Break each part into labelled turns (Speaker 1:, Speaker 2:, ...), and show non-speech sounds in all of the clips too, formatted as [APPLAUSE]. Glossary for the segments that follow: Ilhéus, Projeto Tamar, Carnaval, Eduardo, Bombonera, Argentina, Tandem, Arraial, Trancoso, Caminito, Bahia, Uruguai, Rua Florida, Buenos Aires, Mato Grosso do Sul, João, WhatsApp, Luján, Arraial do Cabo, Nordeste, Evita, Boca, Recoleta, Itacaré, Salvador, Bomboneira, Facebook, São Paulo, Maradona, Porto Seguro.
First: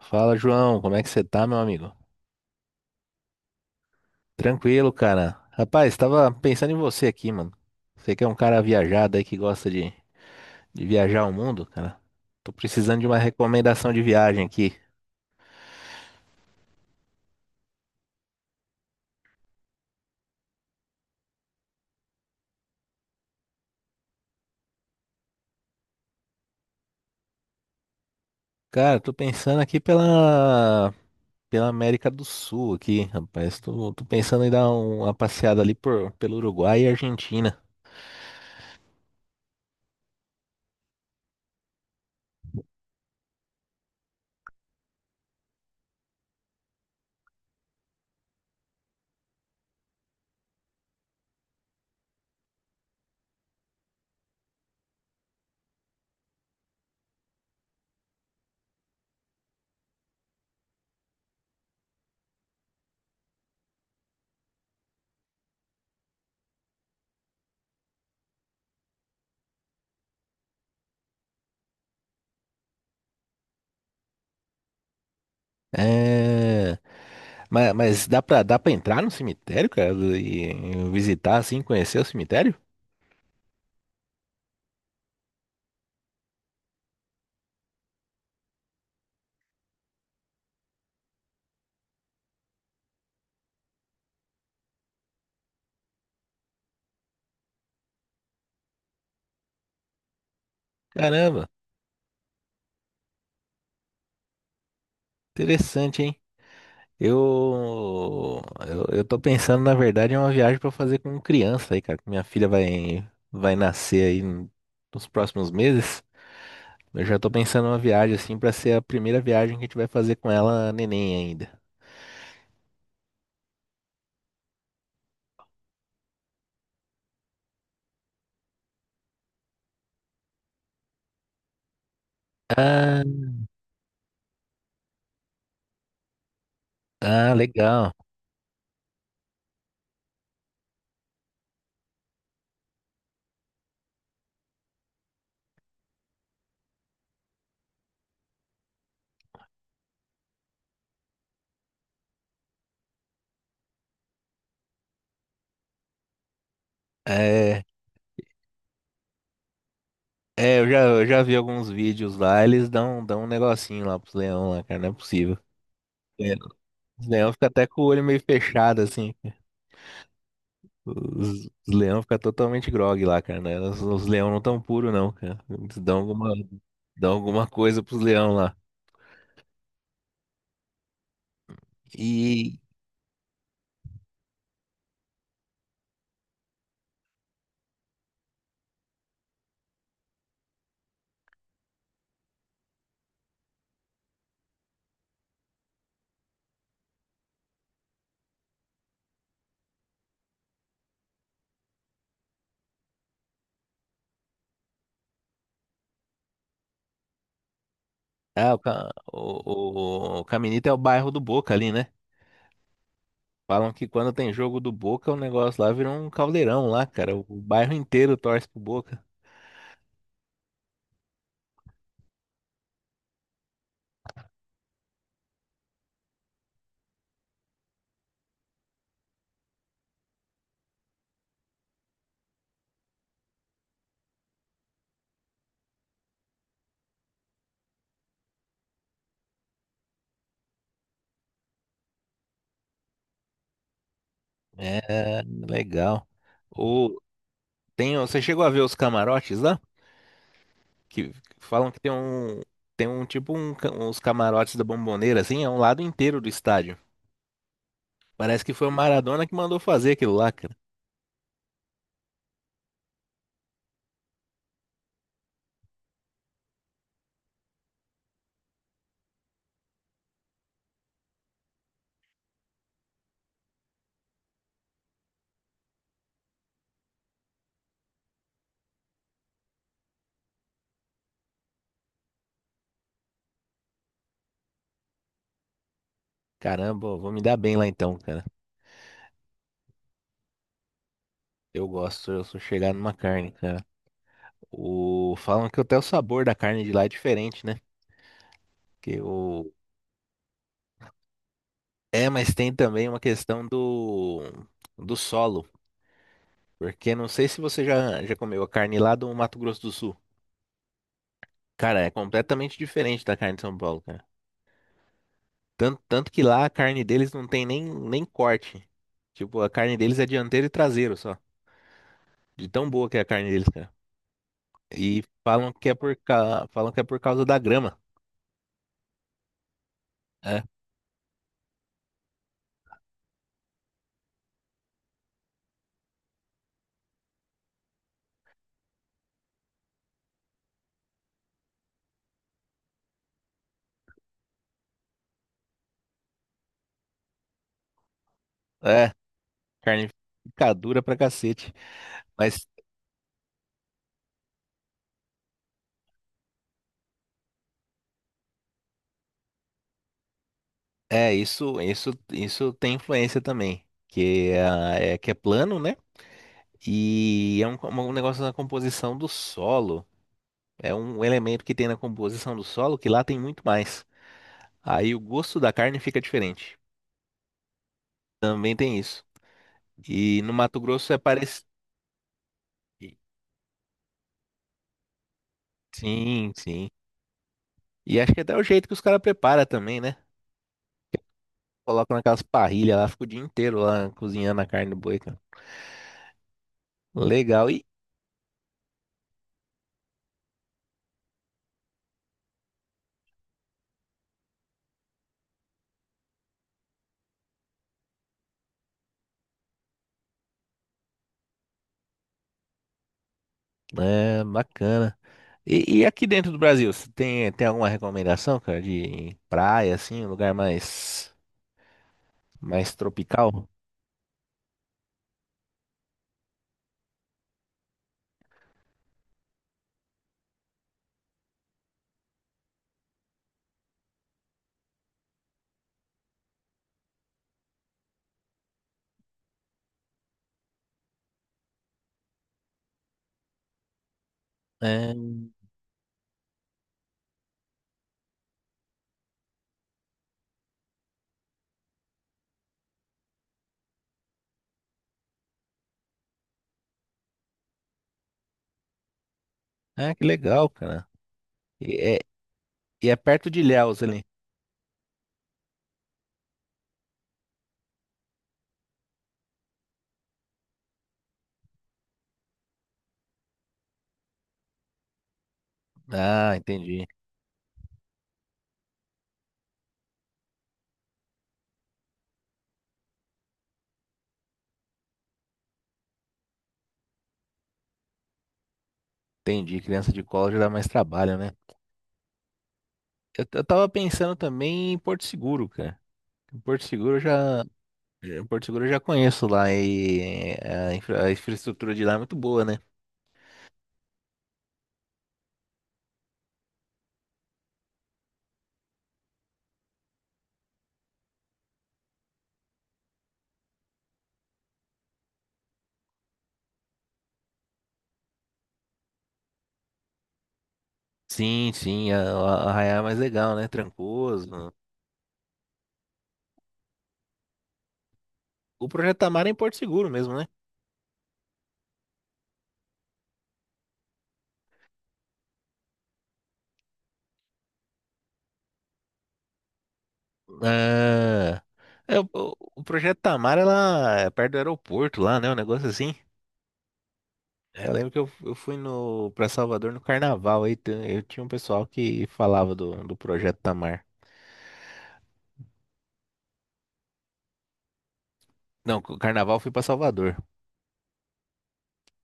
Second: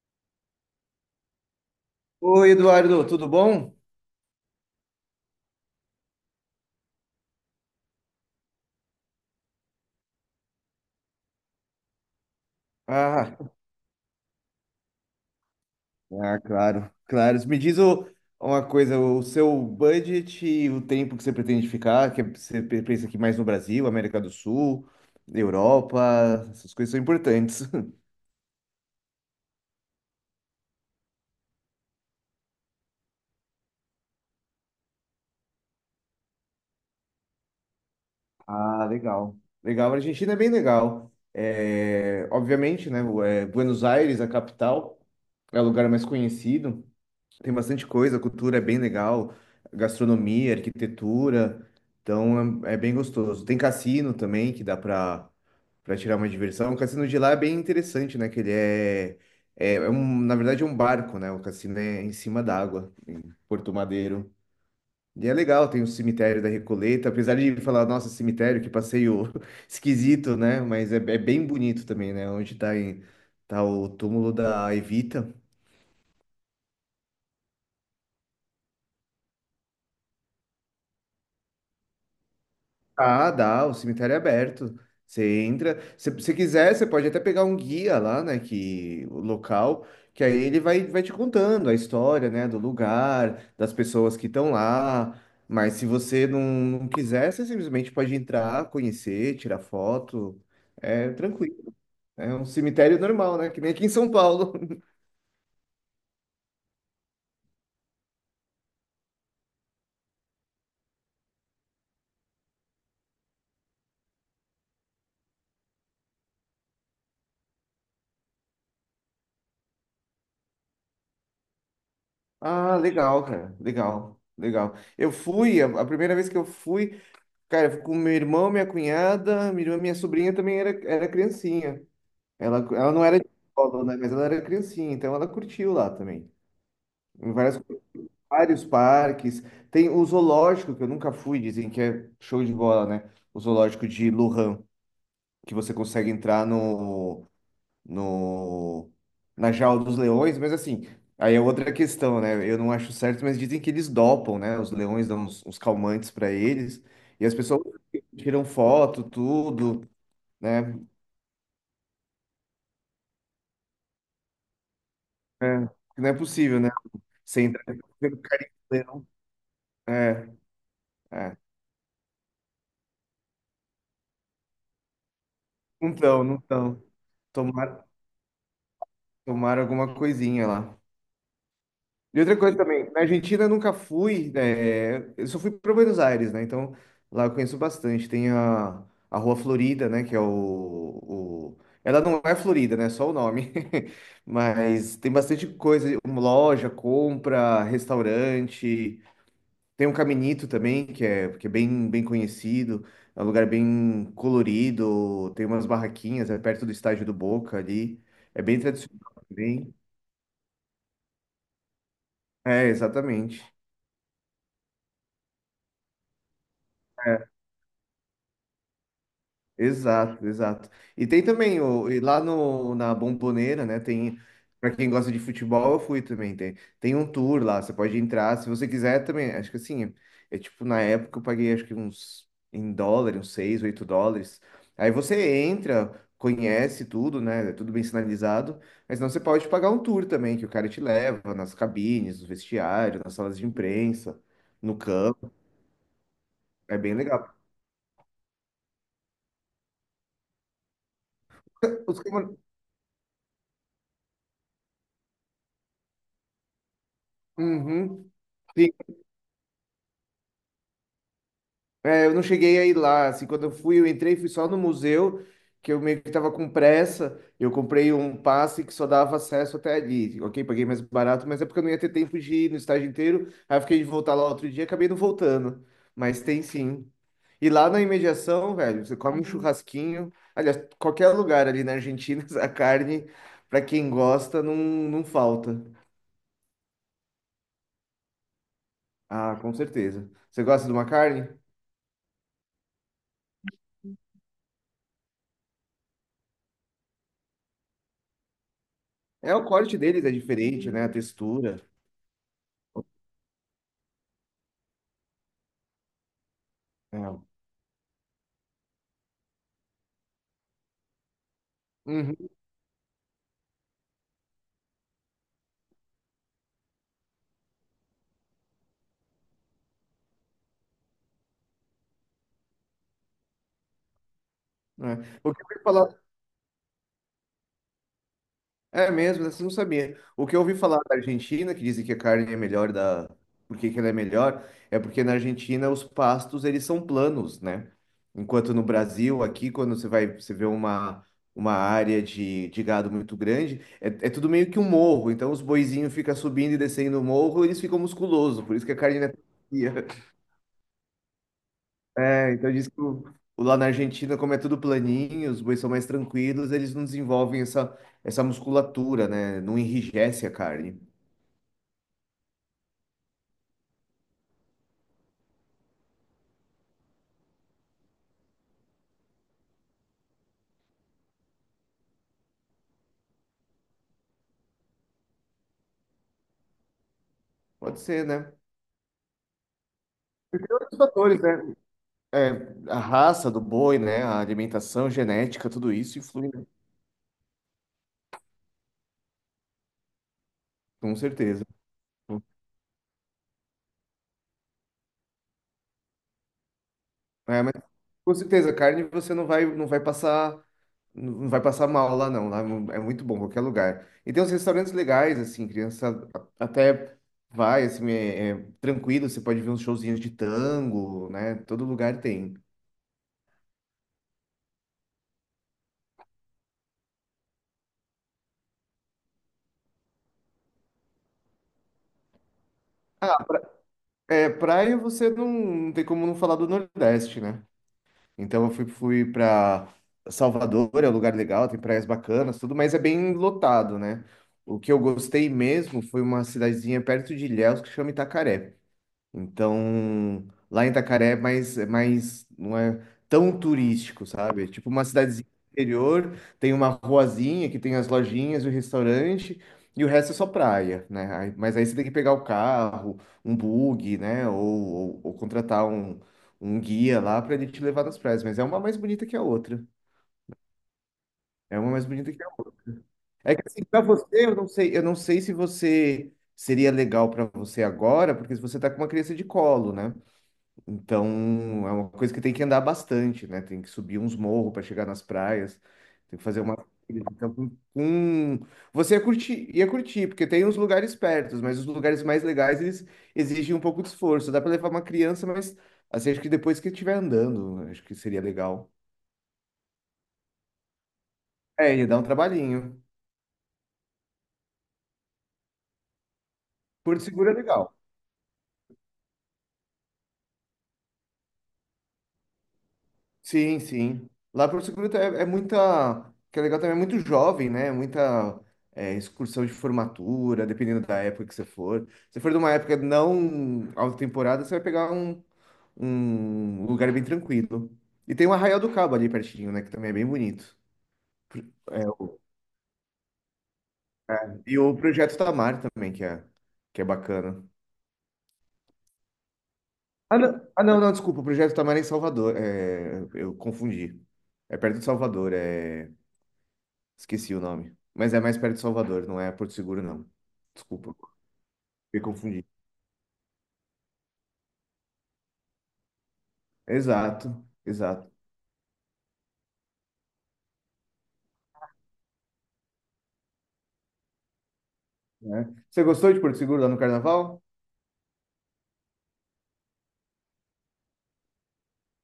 Speaker 1: Fala, João, como é que você tá, meu amigo?
Speaker 2: Oi, Eduardo, tudo bom?
Speaker 1: Tranquilo, cara. Rapaz, tava pensando em você aqui, mano. Você que é um cara viajado aí que gosta de viajar o mundo, cara. Tô precisando de uma
Speaker 2: Ah,
Speaker 1: recomendação de viagem aqui.
Speaker 2: Ah, claro, claro. Me diz uma coisa, o seu budget e o tempo que você pretende ficar, que você pensa aqui mais no Brasil, América do Sul, Europa, essas coisas são importantes. [LAUGHS]
Speaker 1: Cara, tô pensando aqui pela América do Sul aqui, rapaz. Tô pensando em dar uma passeada ali pelo Uruguai e Argentina.
Speaker 2: Ah, legal. Legal, a Argentina é bem legal. É, obviamente, né, Buenos Aires, a capital, é o lugar mais conhecido. Tem bastante coisa, a cultura é bem legal, gastronomia, arquitetura, então é bem gostoso. Tem cassino também que dá pra tirar uma diversão. O cassino de lá é bem interessante, né? Que ele é um, na verdade, é um barco, né? O cassino é em cima d'água, em Porto Madeiro. E é legal, tem o cemitério da Recoleta, apesar de falar, nossa, cemitério, que passeio [LAUGHS] esquisito, né? Mas é bem bonito também, né? Onde tá, tá o túmulo da Evita.
Speaker 1: É, mas dá pra entrar no cemitério, cara, e visitar assim, conhecer o cemitério?
Speaker 2: Ah, dá, o cemitério é aberto. Você entra, se você quiser, você pode até pegar um guia lá, né, que o local, que aí ele vai te contando a história, né, do lugar, das pessoas que estão lá. Mas se você não quiser, você simplesmente pode entrar, conhecer, tirar foto. É
Speaker 1: Caramba,
Speaker 2: tranquilo. É um cemitério normal, né, que nem aqui em São Paulo. [LAUGHS]
Speaker 1: interessante, hein? Eu, eu tô pensando, na verdade, em uma viagem pra fazer com criança aí, cara. Que Minha filha vai nascer nos próximos meses. Eu já tô pensando em uma viagem assim pra ser a primeira viagem que a gente vai fazer com ela, neném ainda.
Speaker 2: Ah, legal, cara. Legal, legal. Eu fui, a primeira vez que eu fui. Cara, eu fui com meu irmão, minha cunhada, minha irmã, minha sobrinha também era criancinha. Ela
Speaker 1: Ah,
Speaker 2: não era de escola, né? Mas ela era criancinha, então ela curtiu lá também. Em
Speaker 1: ah,
Speaker 2: várias,
Speaker 1: legal.
Speaker 2: vários parques. Tem o zoológico, que eu nunca fui, dizem que é show de bola, né? O zoológico de Lujan, que você consegue entrar no, no, na jaula dos leões, mas assim, aí é outra questão, né? Eu não acho certo, mas dizem que eles dopam, né? Os leões dão uns calmantes para eles, e as pessoas
Speaker 1: É.
Speaker 2: tiram foto, tudo,
Speaker 1: É,
Speaker 2: né?
Speaker 1: eu já vi alguns vídeos lá, dão um negocinho lá pros leão lá, cara, não é possível.
Speaker 2: É, não é
Speaker 1: É,
Speaker 2: possível, né?
Speaker 1: os leão
Speaker 2: Sem
Speaker 1: ficam
Speaker 2: entrar
Speaker 1: até com o olho
Speaker 2: pelo
Speaker 1: meio
Speaker 2: carinho do
Speaker 1: fechado,
Speaker 2: leão.
Speaker 1: assim.
Speaker 2: É, é.
Speaker 1: Os leão ficam totalmente grogue lá, cara, né? Os leão não tão puro, não, cara.
Speaker 2: Não estão, não estão.
Speaker 1: Dão alguma coisa
Speaker 2: Tomaram,
Speaker 1: pros leão lá.
Speaker 2: tomaram alguma coisinha lá. E outra coisa
Speaker 1: E,
Speaker 2: também, na Argentina eu nunca fui, né, eu só fui para Buenos Aires, né? Então lá eu conheço bastante. Tem a Rua Florida, né? Que é Ela não é Florida, né? Só o nome. [LAUGHS] Mas tem bastante coisa, uma loja, compra, restaurante. Tem um Caminito também, que é bem conhecido. É um lugar bem colorido, tem umas barraquinhas, é perto do estádio do Boca ali. É
Speaker 1: ah, o,
Speaker 2: bem
Speaker 1: Ca-
Speaker 2: tradicional também.
Speaker 1: o, o, o Caminito é o bairro do Boca ali, né?
Speaker 2: É, exatamente.
Speaker 1: Falam que quando tem jogo do Boca, o negócio lá vira um caldeirão lá, cara. O
Speaker 2: É.
Speaker 1: bairro inteiro torce pro Boca.
Speaker 2: Exato, exato. E tem também e lá no, na Bombonera, né? Para quem gosta de futebol, eu fui também. Tem um tour lá, você pode entrar, se você quiser também. Acho que assim, é tipo, na época eu paguei acho que uns em dólar, uns 6, 8 dólares. Aí você entra, conhece tudo, né? É tudo bem sinalizado, mas não, você pode pagar um tour também, que o cara te leva nas cabines, no vestiário, nas salas de imprensa, no
Speaker 1: É,
Speaker 2: campo.
Speaker 1: legal.
Speaker 2: É bem legal.
Speaker 1: Tem, você chegou a ver os camarotes lá? Que falam que tem
Speaker 2: Os camar-
Speaker 1: uns camarotes da Bomboneira, assim, é um lado inteiro do estádio.
Speaker 2: Uhum.
Speaker 1: Parece que foi o Maradona que mandou fazer aquilo lá, cara.
Speaker 2: É, eu não cheguei a ir lá, assim, quando eu fui, eu entrei, fui só no museu, que eu meio que tava com pressa, eu comprei um passe que só dava acesso até ali, ok? Paguei mais barato, mas é porque eu não ia ter tempo de ir no estágio inteiro, aí eu fiquei de voltar lá outro dia, acabei não voltando, mas tem sim. E lá na imediação, velho, você come um churrasquinho, aliás, qualquer lugar ali na Argentina, [LAUGHS] a carne, pra quem gosta, não falta.
Speaker 1: Caramba, eu vou me dar bem lá então, cara.
Speaker 2: Ah, com certeza. Você gosta de uma carne?
Speaker 1: Eu gosto, eu sou chegado numa carne, cara. O, falam que até o sabor da carne de lá é diferente, né? Que
Speaker 2: É, o
Speaker 1: o,
Speaker 2: corte deles é diferente, né? A textura.
Speaker 1: mas tem também uma questão do solo. Porque não sei
Speaker 2: É.
Speaker 1: se você já comeu a carne lá do Mato Grosso do Sul. Cara, é
Speaker 2: Uhum,
Speaker 1: completamente diferente da carne de São Paulo, cara. Tanto que lá a carne deles não tem nem corte. Tipo, a carne deles é dianteiro e traseiro só. De tão boa que é a carne deles, cara.
Speaker 2: é.
Speaker 1: E
Speaker 2: O que eu
Speaker 1: falam
Speaker 2: ouvi
Speaker 1: que é
Speaker 2: falar
Speaker 1: falam que é por causa da grama.
Speaker 2: é mesmo, você não sabia. O que eu
Speaker 1: É,
Speaker 2: ouvi falar da Argentina, que dizem que a carne é melhor da, por que que ela é melhor, é porque na Argentina os pastos eles são planos, né? Enquanto no Brasil, aqui quando você vai, você vê uma área de gado muito grande, é tudo meio que um morro, então os boizinhos ficam subindo e descendo o morro, eles ficam musculosos, por isso que a
Speaker 1: é,
Speaker 2: carne não é tão
Speaker 1: carne
Speaker 2: macia.
Speaker 1: fica dura pra cacete.
Speaker 2: É,
Speaker 1: Mas
Speaker 2: então diz que o lá na Argentina, como é tudo planinho, os bois são mais tranquilos, eles não desenvolvem essa musculatura, né? Não enrijece a carne.
Speaker 1: é, isso tem influência também. Que é plano, né? E é um negócio na composição do solo. É um elemento que tem na composição do solo que lá tem muito mais. Aí o gosto da carne fica diferente.
Speaker 2: Pode ser, né?
Speaker 1: Também tem isso. E no
Speaker 2: E tem
Speaker 1: Mato
Speaker 2: outros
Speaker 1: Grosso é
Speaker 2: fatores,
Speaker 1: parecido.
Speaker 2: né? É, a raça do boi, né? A alimentação, genética, tudo isso influi,
Speaker 1: Sim,
Speaker 2: né?
Speaker 1: sim. E acho que até o jeito que os caras preparam também, né?
Speaker 2: Com certeza.
Speaker 1: Colocam naquelas parrilhas lá, fica o dia inteiro lá cozinhando a carne do boi, cara.
Speaker 2: É,
Speaker 1: Legal.
Speaker 2: mas com certeza, carne você não vai passar. Não vai passar mal lá, não. Lá é muito bom, qualquer lugar. E tem uns restaurantes legais, assim, criança até vai, assim, é tranquilo. Você pode ver uns showzinhos de tango, né? Todo lugar tem.
Speaker 1: Bacana. E e aqui dentro do Brasil, você tem alguma recomendação, cara, de praia, assim, um lugar mais
Speaker 2: Ah,
Speaker 1: tropical?
Speaker 2: é, praia você não tem como não falar do Nordeste, né? Então eu fui pra Salvador, é um lugar legal, tem praias bacanas, tudo, mas é bem lotado, né? O que eu gostei mesmo foi uma cidadezinha perto de Ilhéus que chama Itacaré. Então, lá em Itacaré é mais, não é tão turístico, sabe? É tipo uma
Speaker 1: É,
Speaker 2: cidadezinha interior, tem uma ruazinha que tem as lojinhas e o restaurante, e o resto é só praia, né? Mas aí você tem que pegar o carro, um bug, né? Ou contratar um guia lá para ele te levar nas praias. Mas é uma mais bonita que a outra.
Speaker 1: ah, que legal, cara.
Speaker 2: É uma
Speaker 1: E
Speaker 2: mais
Speaker 1: é,
Speaker 2: bonita que a outra.
Speaker 1: e é perto
Speaker 2: É
Speaker 1: de
Speaker 2: que assim, para
Speaker 1: Ilhéus ali.
Speaker 2: você, eu não sei se você seria legal para você agora, porque se você tá com uma criança de colo, né? Então, é uma coisa que tem que andar bastante, né? Tem que subir uns morros para chegar nas praias, tem que
Speaker 1: Ah,
Speaker 2: fazer uma.
Speaker 1: entendi.
Speaker 2: Então, você ia curtir, porque tem uns lugares perto, mas os lugares mais legais eles exigem um pouco de esforço. Dá para levar uma criança, mas assim, acho que depois que estiver andando, acho que seria legal.
Speaker 1: Entendi. Criança de colo já dá mais trabalho, né?
Speaker 2: É, ia dar um trabalhinho.
Speaker 1: Eu tava pensando também em Porto Seguro, cara. Porto Seguro eu
Speaker 2: Porto Seguro é
Speaker 1: já,
Speaker 2: legal.
Speaker 1: Porto Seguro eu já conheço lá e é, a, a infraestrutura de lá é muito boa, né?
Speaker 2: Sim, sim. Lá para o Seguro é muita. O que é legal também é muito jovem, né? Muita excursão de formatura, dependendo da época que você for. Se for de uma época não alta temporada, você vai pegar um lugar bem tranquilo. E tem o Arraial do Cabo ali pertinho, né? Que também é bem bonito.
Speaker 1: Sim,
Speaker 2: É,
Speaker 1: sim, a Arraial é mais legal, né? Trancoso.
Speaker 2: e o Projeto Tamar também, que é bacana.
Speaker 1: O Projeto Tamar é em Porto Seguro mesmo,
Speaker 2: Ah,
Speaker 1: né?
Speaker 2: não, ah, não, não, desculpa. O Projeto Tamar é em Salvador. É, eu confundi. É perto de Salvador. É. Esqueci o nome. Mas é mais perto de Salvador, não é Porto Seguro, não. Desculpa,
Speaker 1: Ah,
Speaker 2: me
Speaker 1: é,
Speaker 2: confundi.
Speaker 1: o Projeto Tamar é lá é perto do aeroporto lá, né? Um negócio assim.
Speaker 2: Exato,
Speaker 1: Eu lembro que
Speaker 2: exato.
Speaker 1: eu fui no para Salvador no Carnaval eu tinha um pessoal que falava do Projeto Tamar.
Speaker 2: Né? Você gostou de Porto Seguro lá no Carnaval?
Speaker 1: Não, o Carnaval eu fui para Salvador.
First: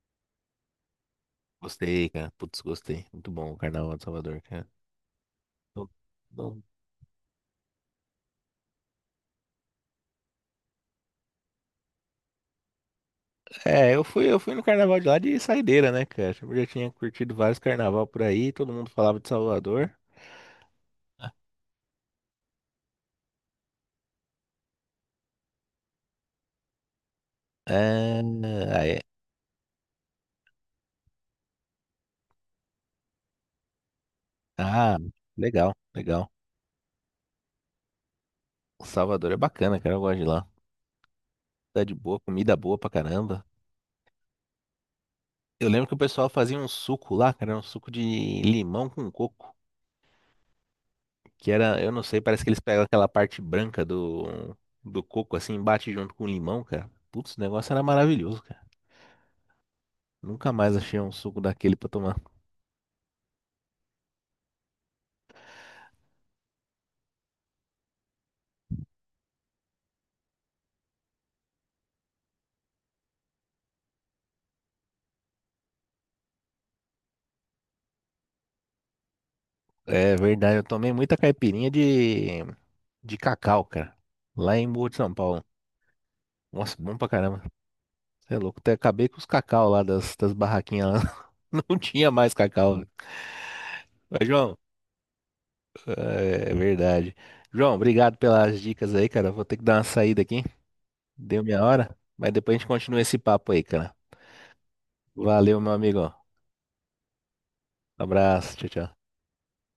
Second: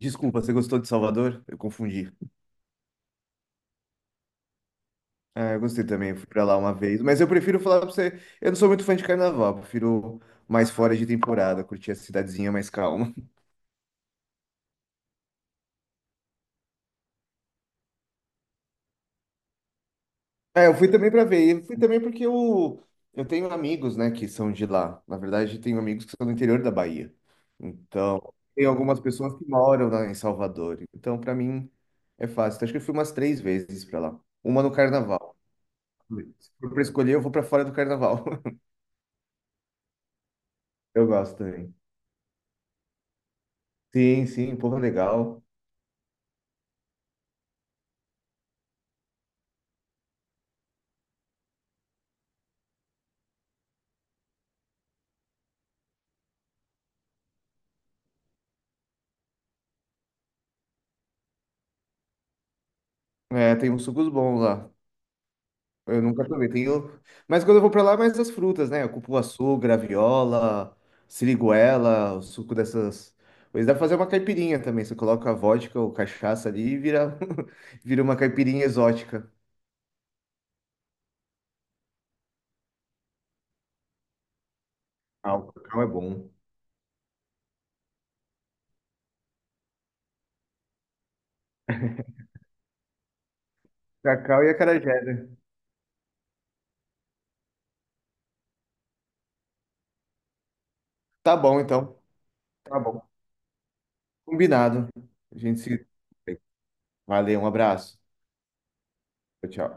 Speaker 2: Desculpa, você gostou de Salvador? Eu
Speaker 1: Gostei,
Speaker 2: confundi.
Speaker 1: cara. Putz, gostei. Muito bom o Carnaval de Salvador, cara.
Speaker 2: Ah, eu gostei
Speaker 1: Não-
Speaker 2: também, eu fui pra lá
Speaker 1: não-
Speaker 2: uma vez. Mas eu prefiro falar pra você, eu não sou muito fã de Carnaval, eu prefiro mais fora de temporada, curtir a cidadezinha mais calma.
Speaker 1: É, eu fui no carnaval de lá de saideira, né, cara? Eu já tinha curtido vários carnaval por aí, todo mundo falava de Salvador.
Speaker 2: É, eu fui também para ver. Eu fui também porque eu tenho amigos, né, que são de lá. Na verdade, tenho amigos que são do interior da Bahia.
Speaker 1: É,
Speaker 2: Então, tem algumas
Speaker 1: aí,
Speaker 2: pessoas que moram lá em Salvador. Então, para mim, é fácil. Então, acho que eu fui umas três vezes para lá. Uma no
Speaker 1: ah,
Speaker 2: carnaval.
Speaker 1: legal, legal.
Speaker 2: Se for para escolher, eu vou para fora do carnaval. [LAUGHS]
Speaker 1: Salvador é bacana, cara, eu gosto de lá.
Speaker 2: Eu gosto também.
Speaker 1: Cidade boa, comida boa pra caramba.
Speaker 2: Sim, sim, povo legal.
Speaker 1: Eu lembro que o pessoal fazia um suco lá, cara, um suco de limão com coco, que era, eu não sei, parece que eles pegam aquela parte branca do coco assim, e bate junto com o limão, cara. Putz, o negócio era maravilhoso, cara. Nunca mais achei um suco daquele pra tomar.
Speaker 2: É, tem uns sucos bons lá. Eu nunca provei. Tenho... Mas quando eu vou pra lá, é mais as frutas, né? Cupuaçu, graviola, siriguela, o suco dessas coisas. Dá pra fazer uma caipirinha também. Você coloca a vodka ou cachaça ali e vira, [LAUGHS] vira uma caipirinha exótica.
Speaker 1: É verdade, eu tomei muita caipirinha de cacau, cara. Lá em Boa de São
Speaker 2: Ah,
Speaker 1: Paulo.
Speaker 2: o cacau é bom.
Speaker 1: Nossa, bom pra caramba. Você é louco. Até acabei com os cacau lá das barraquinhas lá. [LAUGHS] Não tinha mais cacau. Mas,
Speaker 2: Cacau e
Speaker 1: João,
Speaker 2: acarajé, né?
Speaker 1: é verdade. João, obrigado pelas dicas aí, cara. Vou ter que dar uma saída aqui.
Speaker 2: Tá
Speaker 1: Deu
Speaker 2: bom,
Speaker 1: minha hora.
Speaker 2: então.
Speaker 1: Mas depois a gente
Speaker 2: Tá
Speaker 1: continua
Speaker 2: bom.
Speaker 1: esse papo aí, cara.
Speaker 2: Combinado. A
Speaker 1: Valeu,
Speaker 2: gente
Speaker 1: meu
Speaker 2: se...
Speaker 1: amigo.
Speaker 2: Valeu, um abraço.
Speaker 1: Abraço. Tchau, tchau.
Speaker 2: Tchau, tchau.